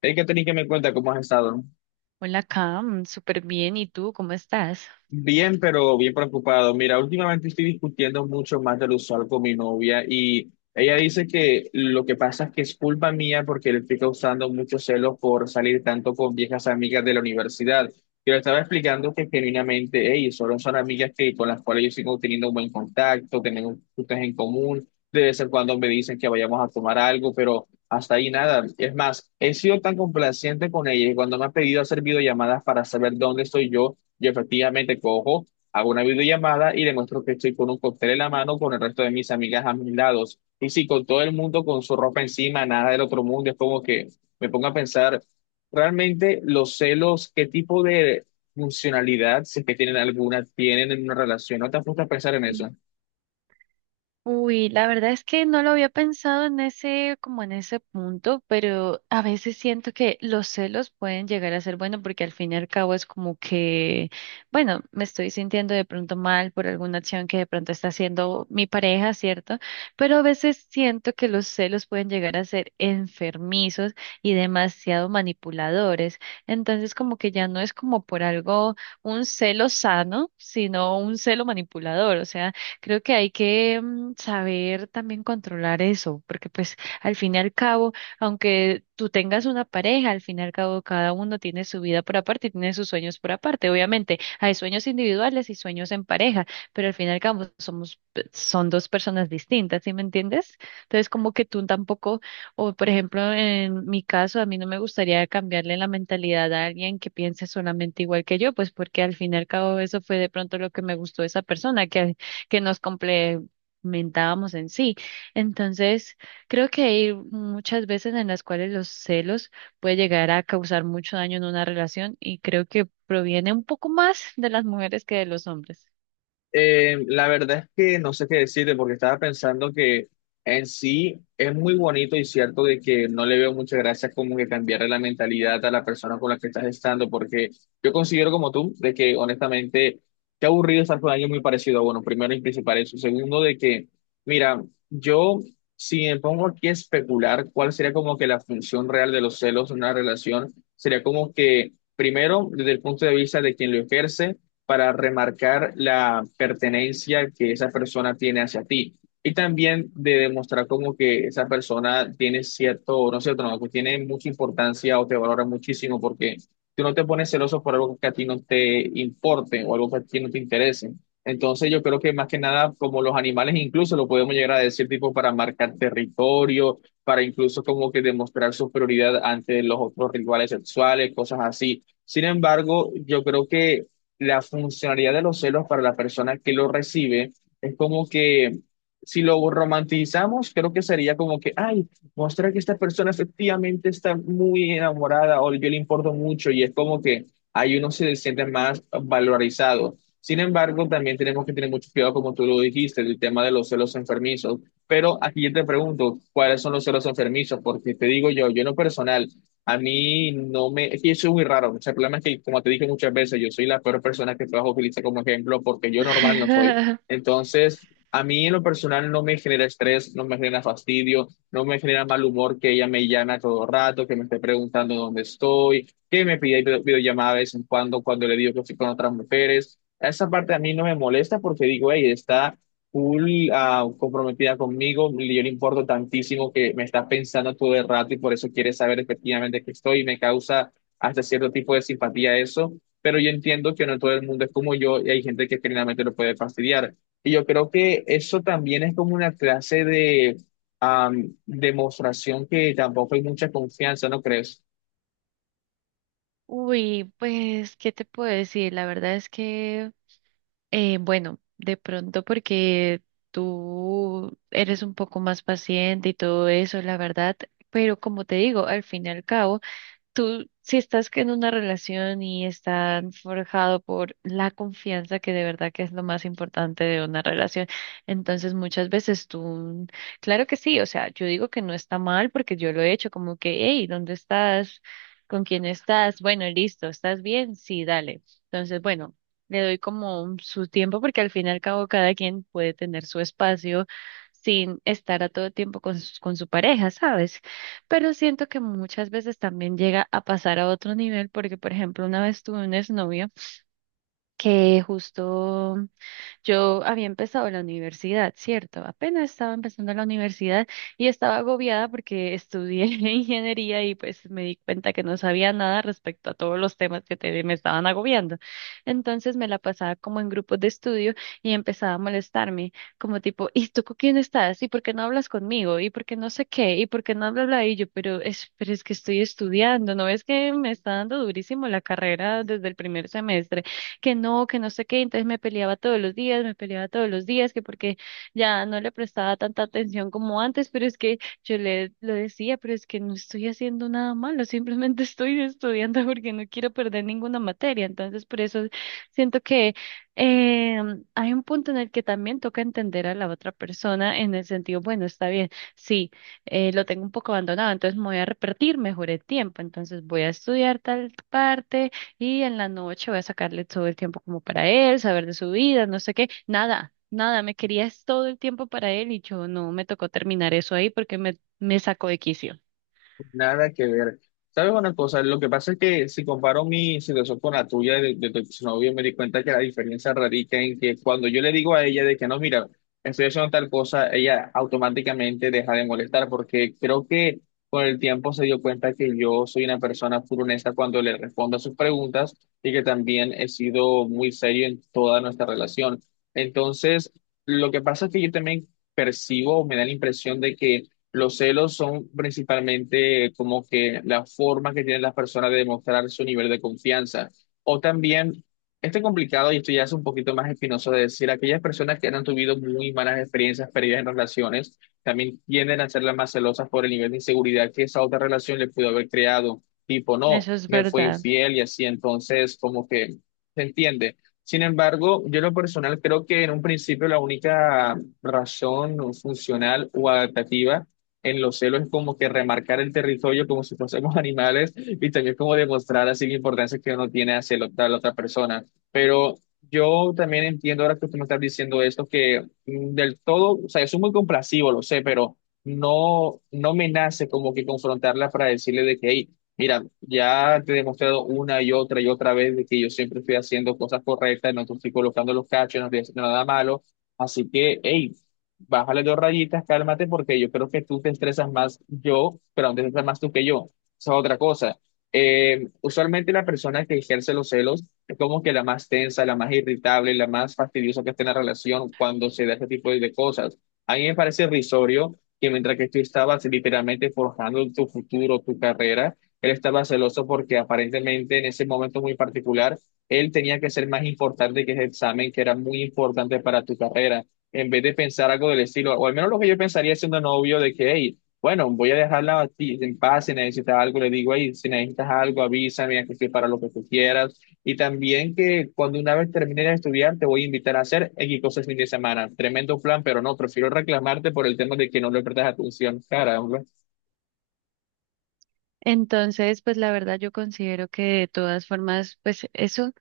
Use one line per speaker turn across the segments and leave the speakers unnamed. Hay que tener que me cuenta cómo has estado, ¿no?
Hola, Cam, súper bien. ¿Y tú cómo estás?
Bien, pero bien preocupado. Mira, últimamente estoy discutiendo mucho más de lo usual con mi novia y ella dice que lo que pasa es que es culpa mía porque le estoy causando mucho celo por salir tanto con viejas amigas de la universidad. Yo le estaba explicando que genuinamente, hey, solo son amigas que, con las cuales yo sigo teniendo un buen contacto, tenemos cosas en común, de vez en cuando me dicen que vayamos a tomar algo, pero hasta ahí nada. Es más, he sido tan complaciente con ella y cuando me ha pedido hacer videollamadas para saber dónde estoy yo. Yo efectivamente cojo, hago una videollamada y demuestro que estoy con un cóctel en la mano con el resto de mis amigas a mis lados. Y si con todo el mundo con su ropa encima, nada del otro mundo, es como que me pongo a pensar realmente los celos, qué tipo de funcionalidad, si es que tienen alguna, tienen en una relación. ¿No te has puesto a pensar en eso?
Uy, la verdad es que no lo había pensado en ese, como en ese punto, pero a veces siento que los celos pueden llegar a ser bueno porque al fin y al cabo es como que, bueno, me estoy sintiendo de pronto mal por alguna acción que de pronto está haciendo mi pareja, ¿cierto? Pero a veces siento que los celos pueden llegar a ser enfermizos y demasiado manipuladores. Entonces, como que ya no es como por algo un celo sano, sino un celo manipulador, o sea, creo que hay que saber también controlar eso, porque pues al fin y al cabo, aunque tú tengas una pareja, al fin y al cabo cada uno tiene su vida por aparte y tiene sus sueños por aparte. Obviamente hay sueños individuales y sueños en pareja, pero al fin y al cabo somos, son dos personas distintas, ¿sí me entiendes? Entonces como que tú tampoco, o por ejemplo en mi caso, a mí no me gustaría cambiarle la mentalidad a alguien que piense solamente igual que yo, pues porque al fin y al cabo eso fue de pronto lo que me gustó de esa persona, que nos complementábamos en sí. Entonces, creo que hay muchas veces en las cuales los celos puede llegar a causar mucho daño en una relación y creo que proviene un poco más de las mujeres que de los hombres.
La verdad es que no sé qué decirte porque estaba pensando que en sí es muy bonito y cierto de que no le veo muchas gracias como que cambiarle la mentalidad a la persona con la que estás estando porque yo considero como tú de que honestamente qué aburrido estar con alguien muy parecido. Bueno, primero y principal eso. Segundo de que, mira, yo si me pongo aquí a especular cuál sería como que la función real de los celos en una relación, sería como que primero desde el punto de vista de quien lo ejerce para remarcar la pertenencia que esa persona tiene hacia ti. Y también de demostrar como que esa persona tiene cierto, no, que tiene mucha importancia o te valora muchísimo porque tú no te pones celoso por algo que a ti no te importe o algo que a ti no te interese. Entonces yo creo que más que nada, como los animales incluso lo podemos llegar a decir tipo para marcar territorio, para incluso como que demostrar superioridad ante los otros rivales sexuales, cosas así. Sin embargo, yo creo que la funcionalidad de los celos para la persona que lo recibe es como que si lo romantizamos, creo que sería como que, ay, mostrar que esta persona efectivamente está muy enamorada o yo le importo mucho y es como que ahí uno se siente más valorizado. Sin embargo, también tenemos que tener mucho cuidado, como tú lo dijiste, el tema de los celos enfermizos. Pero aquí yo te pregunto, ¿cuáles son los celos enfermizos? Porque te digo yo, yo en lo personal, a mí no me, es que eso es muy raro. O sea, el problema es que, como te dije muchas veces, yo soy la peor persona que trabajo utiliza como ejemplo porque yo normal no soy. Entonces, a mí en lo personal no me genera estrés, no me genera fastidio, no me genera mal humor que ella me llame a todo rato, que me esté preguntando dónde estoy, que me pida videollamada de vez en cuando cuando le digo que estoy con otras mujeres. Esa parte a mí no me molesta porque digo, hey, está full comprometida conmigo, yo le importo tantísimo que me está pensando todo el rato y por eso quiere saber efectivamente que estoy y me causa hasta cierto tipo de simpatía eso, pero yo entiendo que no todo el mundo es como yo y hay gente que generalmente lo puede fastidiar. Y yo creo que eso también es como una clase de demostración que tampoco hay mucha confianza, ¿no crees?
Uy, pues, ¿qué te puedo decir? La verdad es que, bueno, de pronto porque tú eres un poco más paciente y todo eso, la verdad, pero como te digo, al fin y al cabo, tú, si estás en una relación y están forjado por la confianza, que de verdad que es lo más importante de una relación, entonces muchas veces tú, claro que sí, o sea, yo digo que no está mal porque yo lo he hecho, como que, hey, ¿dónde estás? ¿Con quién estás? Bueno, listo, ¿estás bien? Sí, dale. Entonces, bueno, le doy como su tiempo porque al fin y al cabo cada quien puede tener su espacio sin estar a todo tiempo con, con su pareja, ¿sabes? Pero siento que muchas veces también llega a pasar a otro nivel, porque por ejemplo, una vez tuve un exnovio que justo yo había empezado la universidad, ¿cierto? Apenas estaba empezando la universidad y estaba agobiada porque estudié ingeniería y pues me di cuenta que no sabía nada respecto a todos los temas que me estaban agobiando. Entonces me la pasaba como en grupos de estudio y empezaba a molestarme, como tipo, ¿y tú con quién estás? ¿Y por qué no hablas conmigo? ¿Y por qué no sé qué? ¿Y por qué no hablas? Y yo, pero es que estoy estudiando, ¿no ves que me está dando durísimo la carrera desde el primer semestre? Que no, que no sé qué, entonces me peleaba todos los días, me peleaba todos los días, que porque ya no le prestaba tanta atención como antes, pero es que yo le lo decía, pero es que no estoy haciendo nada malo, simplemente estoy estudiando porque no quiero perder ninguna materia, entonces por eso siento que eh, hay un punto en el que también toca entender a la otra persona en el sentido, bueno, está bien, sí, lo tengo un poco abandonado, entonces me voy a repetir mejor el tiempo, entonces voy a estudiar tal parte y en la noche voy a sacarle todo el tiempo como para él, saber de su vida, no sé qué, nada, nada, me querías todo el tiempo para él y yo no me tocó terminar eso ahí porque me sacó de quicio.
Nada que ver. ¿Sabes una cosa? Lo que pasa es que si comparo mi situación con la tuya de tu exnovio, me di cuenta que la diferencia radica en que cuando yo le digo a ella de que no, mira, estoy haciendo tal cosa, ella automáticamente deja de molestar, porque creo que con el tiempo se dio cuenta que yo soy una persona full honesta cuando le respondo a sus preguntas y que también he sido muy serio en toda nuestra relación. Entonces, lo que pasa es que yo también percibo, me da la impresión de que los celos son principalmente como que la forma que tienen las personas de demostrar su nivel de confianza. O también, este complicado, y esto ya es un poquito más espinoso de decir, aquellas personas que han tenido muy malas experiencias perdidas en relaciones, también tienden a ser las más celosas por el nivel de inseguridad que esa otra relación le pudo haber creado. Tipo, no,
Eso es
me fue
verdad.
infiel y así, entonces como que se entiende. Sin embargo, yo en lo personal creo que en un principio la única razón funcional o adaptativa en los celos es como que remarcar el territorio como si fuésemos animales y también como demostrar así la importancia que uno tiene hacia la otra persona. Pero yo también entiendo ahora que tú me estás diciendo esto, que del todo, o sea, yo soy muy complacido, lo sé, pero no, no me nace como que confrontarla para decirle de que, hey, mira, ya te he demostrado una y otra vez de que yo siempre estoy haciendo cosas correctas, no te estoy colocando los cachos, no estoy haciendo nada malo. Así que, hey, bájale dos rayitas, cálmate, porque yo creo que tú te estresas más yo, pero aún te estresas más tú que yo. Esa es otra cosa. Usualmente la persona que ejerce los celos es como que la más tensa, la más irritable, la más fastidiosa que esté en la relación cuando se da este tipo de cosas. A mí me parece risorio que mientras que tú estabas literalmente forjando tu futuro, tu carrera, él estaba celoso porque aparentemente en ese momento muy particular, él tenía que ser más importante que ese examen que era muy importante para tu carrera en vez de pensar algo del estilo, o al menos lo que yo pensaría siendo novio, de que, hey, bueno, voy a dejarla a ti en paz, si necesitas algo, le digo, hey, si necesitas algo, avísame, aquí estoy para lo que tú quieras. Y también que cuando una vez termine de estudiar, te voy a invitar a hacer X cosas el fin de semana. Tremendo plan, pero no, prefiero reclamarte por el tema de que no le prestas atención, cara, hombre.
Entonces, pues la verdad yo considero que de todas formas, pues eso,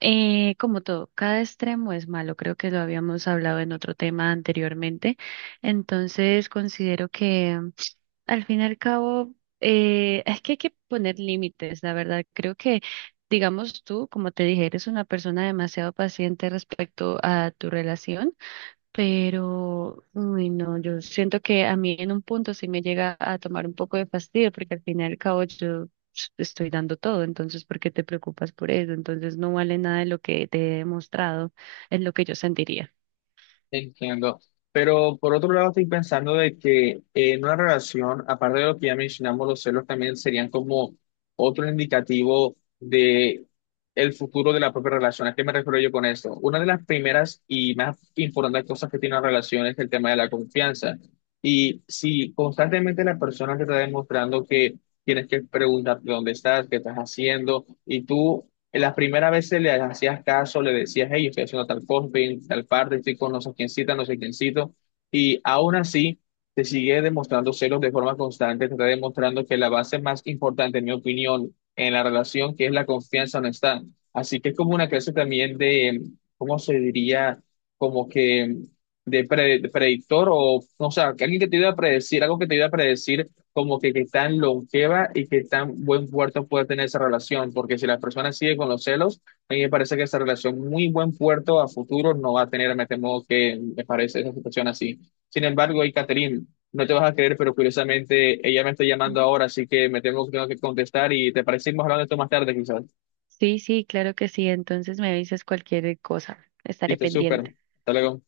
como todo, cada extremo es malo, creo que lo habíamos hablado en otro tema anteriormente. Entonces, considero que al fin y al cabo, es que hay que poner límites, la verdad. Creo que, digamos tú, como te dije, eres una persona demasiado paciente respecto a tu relación, pero, uy, no, yo siento que a mí en un punto sí me llega a tomar un poco de fastidio, porque al fin y al cabo yo estoy dando todo, entonces, ¿por qué te preocupas por eso? Entonces, no vale nada de lo que te he demostrado, es lo que yo sentiría.
Entiendo. Pero por otro lado, estoy pensando de que en una relación, aparte de lo que ya mencionamos, los celos también serían como otro indicativo de el futuro de la propia relación. ¿A qué me refiero yo con esto? Una de las primeras y más importantes cosas que tiene una relación es el tema de la confianza. Y si constantemente la persona te está demostrando que tienes que preguntarte dónde estás, qué estás haciendo, y tú en las primeras veces le hacías caso, le decías, hey, estoy haciendo tal cosa, estoy en tal parte, estoy con no sé quién cita, no sé quién cito, y aún así te sigue demostrando celos de forma constante, te está demostrando que la base más importante, en mi opinión, en la relación, que es la confianza, no está. Así que es como una clase también de, ¿cómo se diría? Como que de, predictor o sea, que alguien que te iba a predecir, algo que te iba a predecir como que qué tan longeva y qué tan buen puerto puede tener esa relación, porque si la persona sigue con los celos, a mí me parece que esa relación muy buen puerto a futuro no va a tener, me temo que me parece esa situación así. Sin embargo, y Catherine, no te vas a creer, pero curiosamente ella me está llamando ahora, así que me temo que tengo que contestar y te parecimos hablando de esto más tarde quizás.
Sí, sí, claro que sí. Entonces me avisas cualquier cosa. Estaré
Listo, súper.
pendiente.
Hasta luego.